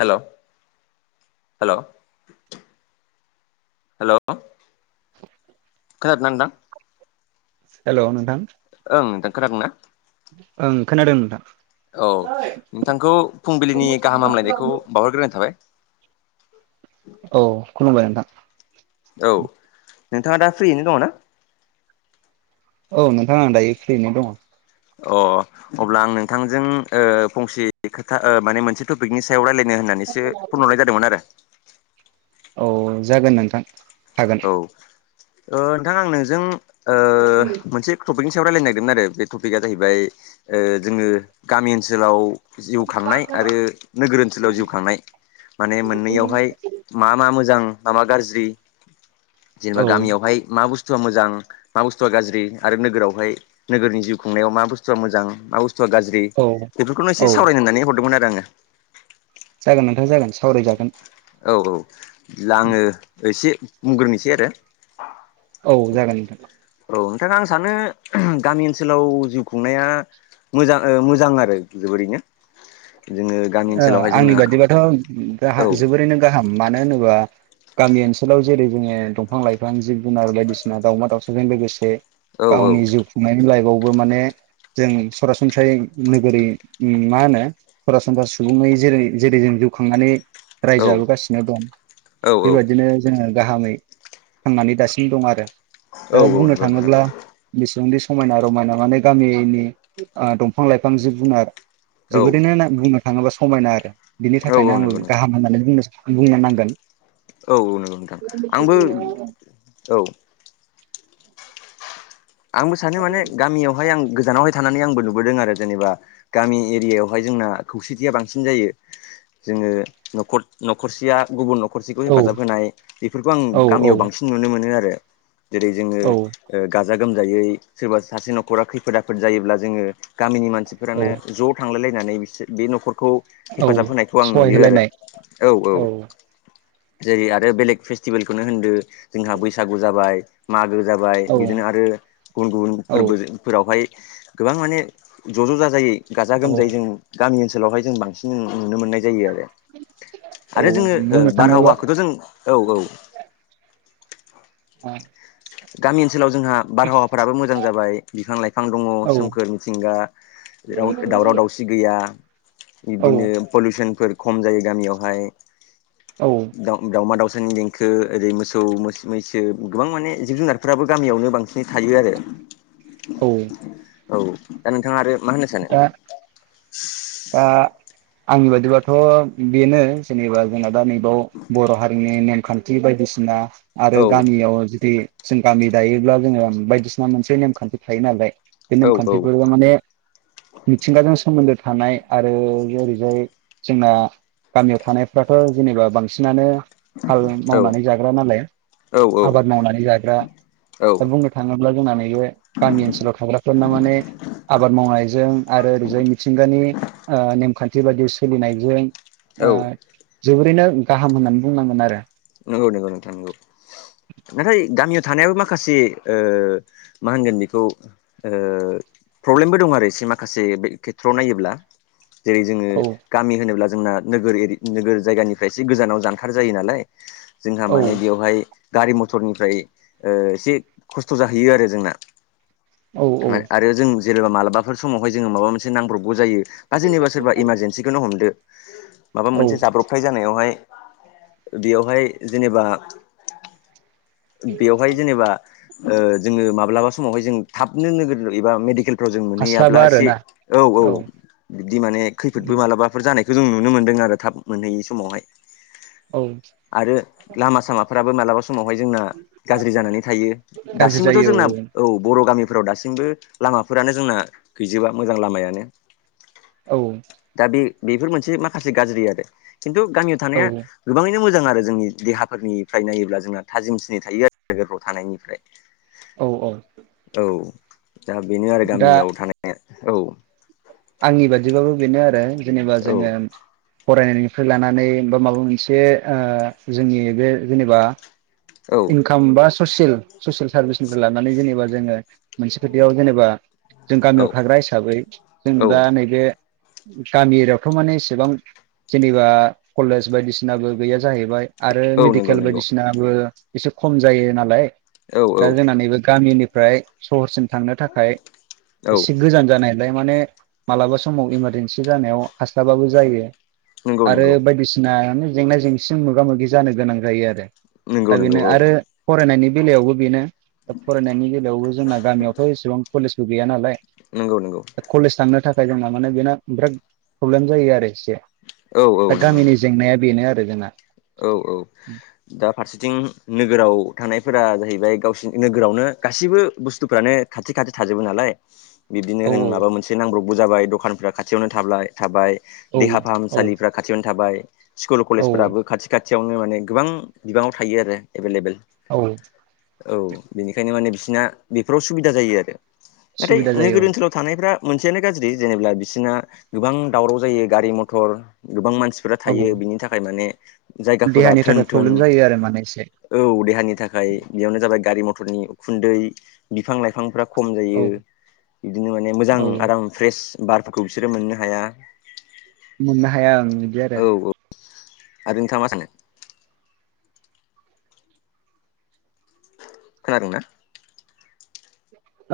Hello hello hello खोनादोंना नोंथां? Hello नोंथां ओं दा खानादोंना ओं खोनादों नोंथां। औ नोंथांखौ फुंबिलिनि गाहाम हामलायनायखौ बावहरग्रोनाय थाबाय औ खुलुमबाय नोंथां औ नोंथाङा दा फ्रियैनो दङ ना? औ नोंथां दायो फ्रियैनो दङ अ अब्ला आं नोंथांजों ओ फंसे खोथा माने मोनसे टपिकनि सायाव रायलायनो होननानैसो फनहरनाय जादोंमोन आरो औ जागोन नोंथां हागोन औ ओ नोंथां आं नोंजों ओ मोनसे टपिकनि सायाव रायलायनो नागिरदों आरो बे टपिकआ जाहैबाय ओ जोङो गामि ओनसोलाव जिउ खांनाय आरो नोगोर ओनसोलाव जिउ खांनाय माने मोननैयावहाय मा मा मोजां मा मा गाज्रि जेनेबा औ गामियावहाय मा बुस्थुआ मोजां मा बुस्थुआ गाज्रि आरो नोगोरावहाय नोगोरनि जिउ खुंनायाव मा बुस्थुआ मोजां मा बुस्थुआ गाज्रि ज्रि औ बेफोरखौनो औ इसे सावरायनो होननानै हरदोंमोन आरो आङो जागोन नोंथां जागोन सावरायजागोन औ औ लाङो औसि बुंग्रोनोसै आरो औ जागोन नोंथां औ नोंथां आं सानो [unintelligible] गामि ओनसोलाव जिउ खुंनाया मोजां ओ मोजां आरो जोबोरैनो जोङो गामि ओ ओनसोलावहाय आंनि जोंना बादिब्ला दाह औ जोबोरैनो गाहाम मानो होनोबा गामि ओनसोलाव जेरै जोङो दंफां लाइफां जिब जुनार बायदिसिना दावउमा दाउसाजों लोगोसे औ गावनि जुग खुंनायनि लाइफआवबो माने जों सरासनस्रायै नोगोरै मा होनो होमबा सुबुङै जेरै जेरै जों जिउ खांनानै रायजाबोगासिनो दं औ बेबायदिनो जोङो गाहामै थांनानै दासिम दं आरो दा बुंनो औ थाङोब्ला बिसेंदि समायना रमायना माने गामिनि आ दंफां लाइफां जिब जुनार जोबोरैनो औ ना बुंनो थाङोब्ला समायना आरो बिनि औ थाखायनो आंबो नंगौ नोंथां गाहाम होननानै बुंनो बुंनो नांगोन औ औ नोंगौ नोंथां आंबो औ आंबो सानो माने गामियावहाय आं गोजानावहाय थानानै आंबो लु नुबोदों आरो जेनेबा गामि एरियायावहाय जोंना खौसेथिया बांसिन जायो जोङो न'खर न'खरसेया गुबुन न खरसेखौ औ हेफाजाब होनाय बेफोरखौ आं औ औ गामियाव बांसिन नुनो मोनो आरो जेरै जोङो औ ओ गाजा गोमजायै सोरबा सासे न'खरा खैफोद आफोद जायोब्ला जोङो गामिनि मानसि औ बेफोरानो ज' थांलायलायनानै बिसो बे न'खरखौ औ हेफाजाब होनायखौ आं सहाय नुयो आरो होलायनाय औ औ जेरै आरो बेलेग फेस्टिभेलखौनो होनदो जोंहा बैसागु जाबाय मागो जाबाय औ बिदिनो आद गुबुन गुबुन औ फोरबोफोरावहाय गोबां माने ज' ज' ज जायै गाजा औ गोमजायै जों गामि ओनसोलावहाय जों बांसिन नुनो मोननाय जायो आरो औ आरो जोङो बुंनो थाङोबा बारहावाखौथ' जों औ औ औ गामि ओनसोलाव जोंहा बारहावाफोराबो मोजां जाबाय बिफां लाइफां दङ सोमखोर मिथिंगा जेराव दावराव दावसि गैया औ बिदिनो पलिउसनफोर खम जायो गामियावहाय दाउमा दाउसानि देंखो ओरै मोसौ मोस मैसो गोबां माने जिब जुनारफ्राबो गामियावनो बांसिनै थायो आरो औ औ दा नोंथाङा आरो मा होनो सानो दा दा आंनि बादिबाथ' बेनो जेनेबा जोंना दा नै बाव बर' हारिनि नेमखान्थि बायदिसिना आरो औ गामियाव जुदि जों गामि दायोब्ला जोङो बायदिसिना मोनसे नेमखान्थि थायो नालाय बे औ नेमखान्थिफोरा माने मिथिंगाजों सोमोन्दो थानाय आरो ओरैहाय जोंना गामियाव थानायफ्राथ' जेनेबा बांसिनानो हाल औ मावनानै जाग्रा नालाय औ आबाद मावनानै जाग्रा औ दा बुंनो थाङोब्ला जोंना नैबे गामि ओनसोलाव थाग्राफोरना माने आबाद मावनाय जों आरो ओरैजाय मिथिंगानि नेमखान्थि बायदि सोलिनायजों औ जोबोरैनो गाहाम होन्नानै बुंनांगोन आरो नंगौ नंगौ नोंथां नंगौ नाथाय गामियाव थानायाबो माखासे ओ मा होनगोन बेखौ ओ प्रब्लेमबो दं आरो एसे माखासे बे खेथ्रआव नायोब्ला जेरै जोङो औ गामि होनोब्ला जोंना नोगोर एरि नोगोर जायगानिफ्राय एसे गोजानाव जानखार जायो नालाय जोंहा माने बेवहाय गारि मथरनिफ्राय एसे खस्थ' जाहैयो आरो जोंना औ औ आरो जों जेनेबा मालाबाफोर समावहाय जोङो माबा मोनसे नांब्रबगौ जायो दा जेनेबा सोरबा इमार जेेनसिखौनो हमदो माबा औ मोनसे जाब्रबथाय जानायावहाय बेयावहाय जेनेबा बेवहाय जेनेबा जोङो माब्लाबा समावहाय जों थाबनो नोगोर एबा मेडिकेल जों हास्लाबा मोनहैयाब्ला एसे आरोना औ औ बिदि माने खैफोदबो मालाबा जानायखौ जों नुनो मोनदों आरो थाब मोनहैयै समावहाय औ आरो लामा सामाफ्राबो मालाबा सम समावहाय जोंना गाज्रि जानानै थायो गाज्रि दासिमबोथ' जायो जोंना औ बर' गामिफोराव दासिमबो लामाफोरानो जोंना गैजोबा मोजां लामायानो औ दा बे बेफोर मोनसे माखासे गाज्रि आरो खिन्थु गामियाव औ थानाया औ गोबाङैनो मोजां आरो जोंनि देहाफोरनिफ्राय नायोब्ला जोंना थाजिमसिन थायो आरो नोगोरफ्राव थानायनिफ्राय औ औ औ दा बेनो आरो दा गामियाव थानाया औ आंनि बादिबाबो बेनो आरो जेनेबा औ जोङो फरायनाय निफ्राय लानानै बा माबा मोनसे ओ जोंनि बे जेनेबा औ इंख खाम बा ससियेल ससियेल सार्भिसनिफ्राय लानानै जेनेबा जोङो मोनसे खोथाययाव जेनेबा जों औ गामियाव थाग्रा हिसाबै जों औ दा नैबे गामि एरियावथ' माने एसेबां जेनेबा कलेज बायदिसिनाबो गैया जाहैबाय आरो औ नंगौ मेडिकेल नंगौ बायदिसिनाबो एसे खम जायो नालाय औ औ दा जोंना नैबे गामिनिफ्राय सहरसिम थांनो थाखाय औ एसे गोजान जानाय माने मालाबा समाव इमारजेनसि जानायाव हास्लाबाबो जायो नंगौ आरो नंगौ बायदिसि ना जेंना जेंसिजों मोगा मोगि जानो गोनां जायो आरो नंगौ दा नंगौ बेनो औ आरो फरायनायनि बेलायावबो बेनो दा फरायनायनि बेलायावबो जोंना गामियावथ' एसेबां कलेजबो गैया नालाय नंगौ नंगौ दा कलेज थांनो थाखाय जोंना माने बे बिराद प्रब्लेम जायो आरो एसे औ दा नंगौ नंगौ गामिनि जेंनाया बेनो आरो जोंना। औ औ दा फारसेथिं नोगोराव थानायफोरा जाहैबाय गावसिनि नोगोरावनो गासैबो बुस्थुफ्रानो खाथि खाथि थाजोबो नालाय बिबदिनो औ होन माबा मोनसे नांब्रबबो जाबाय दखानफ्रा खाथियावनो थाब्लाय थाबाय देहा औ औ फाहामसालिफ्रा खाथियावनो थाबाय स्कुल औ कलेजफोराबो खाथि खाथियावनो माने गोबां बिबाङाव थायो आरो एभेलेबेल औ औ बेनिखायनो माने बिसिना बेफोराव सुबिदा जायो आरो नाथाय सुबिदा जायो नोगोर ओनसोलाव थानायफ्रा मोनसेयानो गाज्रि जेनेबा बिसोरना गोबां दावराव जायो गारि मथर गोबां मानसि फोरा औ थायो बिनि थाखाय माने जायगाफोरा देहानि थोन थाखाय थोन प्रब्लेम जायो आरो माने एसे औ देहानि थाखाय बेयावनो जाबाय गारि मथरनि उखुन्दै बिफां लाइफांफ्रा खम जायो औ बिदिनो माने मोजां औ आराम फ्रेश बारफोरखौ बिसोरो मोननो हाया। मोननो हाया ओं बिदि आरो औ औ आरो नोंथा मा सानो? खोनादों ना?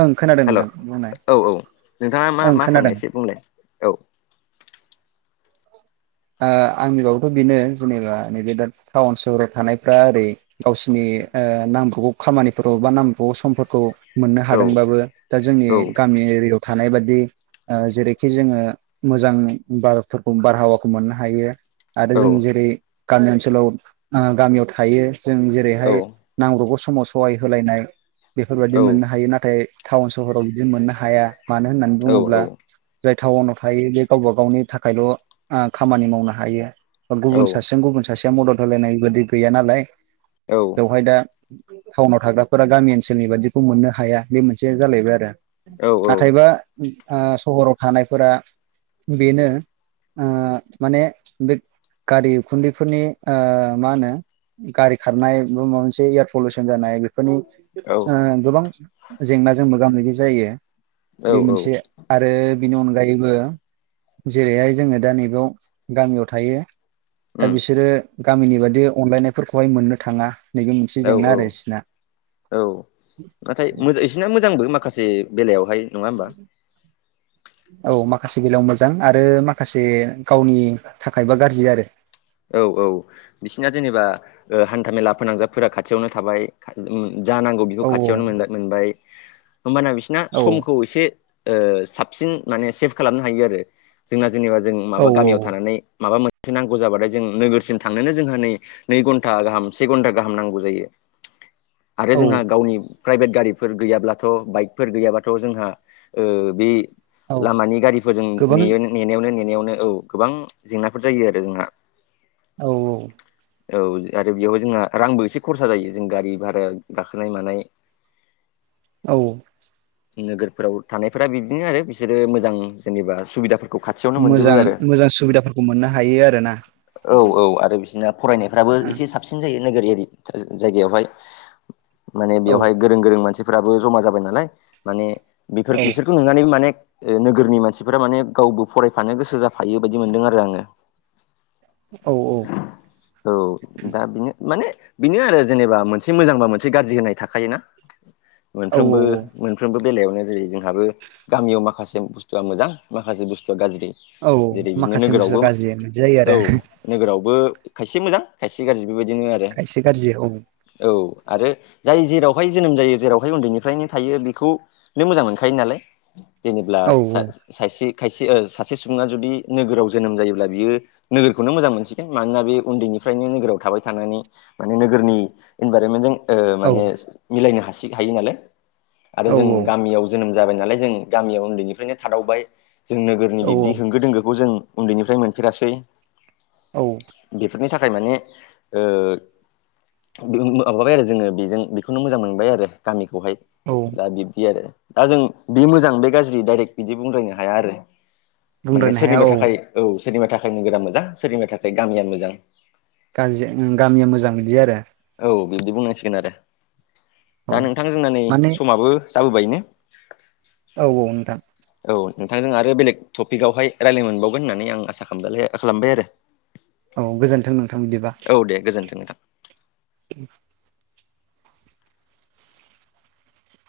ओं खोनादों हेल' औ नोंथां बुंनाय औ नोंथाङा मा ओं मा खोनादों सानो एसे बुंलाय औ ओ आंनि बाबोथ' बेनो जेनेबा नैबे दा टाउन सोहराव थानायफ्रा ओरै गावसिनि ओ नांबगौ खामानिफोरखौ बा नांबगौ समफोरखौ मोननो औ हादोंबाबो दा जोंनि औ गामि एरियायाव थानाय बाददि ओ जेरैखि जोङो मोजां बारफोरखौ बारहावा खौ मोननो हायो आरो औ जों जेरै गामि ओनसोलाव आ गामियाव थायो। जों जेरैहाय औ नांगब्रबगौ समाव सहाय होलायनाय बेफोरबायदि औ मोननो हायो नाथाय टाउन सहराव बिदि मोननो हाया मानो होननानै औ बुङोब्ला जाय टाउनाव थायो बे गावबा गावनि थाखायल' ओ खामानि मावनो हायो। बा औ गुबुन सासेजों गुबुन सासेया मदद होलायनाय बादि गैया नालाय औ बेवहाय दा टाउनाव थाग्राफोरा गामि ओनसोलनि बायदिखौ मोननो हाया बे मोनसे जालायबाय आरो औ नाथायबा ओ सहराव थानायफोरा बेनो ओ माने बे गारि उखुन्दैफोरनि ओ मा होनो गारि खारनाय बा माबा मोनसे एयार पलिउसन जानाय बेफोरनि ओ गोबां जेंनाजों मोगा मोगि जायो औ बे औ मोनसे आरो बिनि अनगायैबो जेरैहाय जोङो दा नैबयाव गामियाव थायो दा उम बिसोरो गामिनि बायदि अनलायनायफोरखौहाय मोननो थाङा नैबे मोनसे औ जेंना औ आरो बिसिना। औ नाथाइ मो इसिरना मोजांबो माखासे बेलायावहाय। नङा [inaudible] [inaudible] औ माखासे बेलायाव मोजां आरो माखासे गावनि थाखायबा गाज्रि आरो औ औ बिसिना जेनेबा ओ हान्थामेला फोनांजाबफोरा खाथियावनो थाबाय। उम जानांगौ बेखौ औ खाथियावनो मोनबाय मोनबाय होमबाना बिसना औ समखौ एसे ओ साबसिन माने सेभ खालामनो हायो आरो जोंना जेनेबा जों औ माबा गामियाव थानानै माबा मोन थि नांगौ जाबाथाय जों नोगोरसिम थांनोनो जोंहा नै नै घन्टा गाहाम से घन्टा गाहाम नांगौ जायो। आरो औ जोंहा गावनि प्राइभेट गारिफोर गैयाब्लाथ' बाइकफोर गैयाब्लााथ' जोंहा ओ बि औ लामानि गारिफोरजों गोबां नेयो नेनायावनो नेनायावनो औ गोबां जेंनाफोर जायो आरो जोंहा। औ औ औ आरो बेयावबो जोंहा रांबो एसे खरसा जायो जों गारि भारा गाखोनाय मानाय [inaudible] औ नोगोरफोराव थानायफोरा बिदिनो आरो बिसोरो मोजां जेनेबा सुबिदाफोरखौ खाथियावनो मोनजोबो मोजां आरो मोजां सुबिदाफोरखौ मोननो हायो आरोना औ औ आरो बिसोरना फरायनायफ्राबो एसे औ सा सिन जायो नोगोर एरि जायगायावहाय माने औ बेयावहाय गो गोरों गोरों मानसिफोराबो जमा जाबाय नालाय माने बेफोर औ बिसोर नुनानैबो माने ओ नोगोरनि मानसिफोरा माने गावबो फरायफानो गोसो जाफायो बायदि मोन्दों आरो आङो। औ औ औ दा बिनो माने बेनो आरो जेनेबा मोनसे मोजांबा मोनसे गाज्रि होनाय थाखायोना औ मोनफ्रोमबो औ मोनफ्रोमबो बेलायावनो जेरै जोंहाबो गामियाव माखासे बुस्थुआ मोजां माखासे बुस्थुआ गाज्रि औ जेरै बिदिनो माखासे बुस्थु नोगोरावबो गाज्रि बिदि जायो औ आरो नोगोरावबो खायसे मोजां खायसे गाज्रि बेबायदिनो आरो खायसे गाज्रि औ औ आरो जाय जेरावहाय जोनोम जायो जेरावहाय उन्दैनिफ्रायनो थायो बेखौ नों मोजां मोनखायो नालाय जेनेब्ला औ सा सासे खायसे सासे सुबुङा जुदि नोगोराव जोनोम जायोब्ला बियो नोगोर खौनो मोजां मोनसिगोन मानोना बे उन्दैनिफ्रायनो नोगोराव थाबाय थानानै माने नोगोरनि इनभाइरमेन्टजों ओ औ माने मिलायनो हासि हायो नालाय आरो औ जों गामियाव जोनोम जाबाय नालाय जों गामियाव उन्दैनिफ्रायनो थादावबाय जों नोगोरनि बिब्दि औ होंगो दोंगोखौ जों उन्दैनिफ्राय मोनफेरासै औ बेफोरनि थाखाय माने ओ माबाबाय आरो जोङो बेजों बेखौनो मोजां मोनबाय आरो गामिखौहाय औ दा बिब्दि आरो दा जों बे मोजां बे गाज्रि दडाइरेक्ट बिदि बुंद्रायनो हाया आरो माने बुंद्रायनो हाया सोरनिबा औ थाखाय औ सोरनिबा थाखाय नोगोरा मोजां सोरनिबा थाखाय गामियानो मोजां। गाज्रि गामिया मोजां बिदि आरो औ बिबदि बुंनांसिगोन आरो औ दा नोंथां जोंना नै माने समाबो जाबोबाय ने औ औ नोंथां औ नोंथांजों आरो बेलेग टपिकावहाय रायज्लाय मोनबावगोन होननानै आं आसा खालामलाय खालामबाय आरो। [inaudible] औ गोजोन्थों नोंथां बिदिबा। औ दे गोजोन्थों नोंथां [inaudible]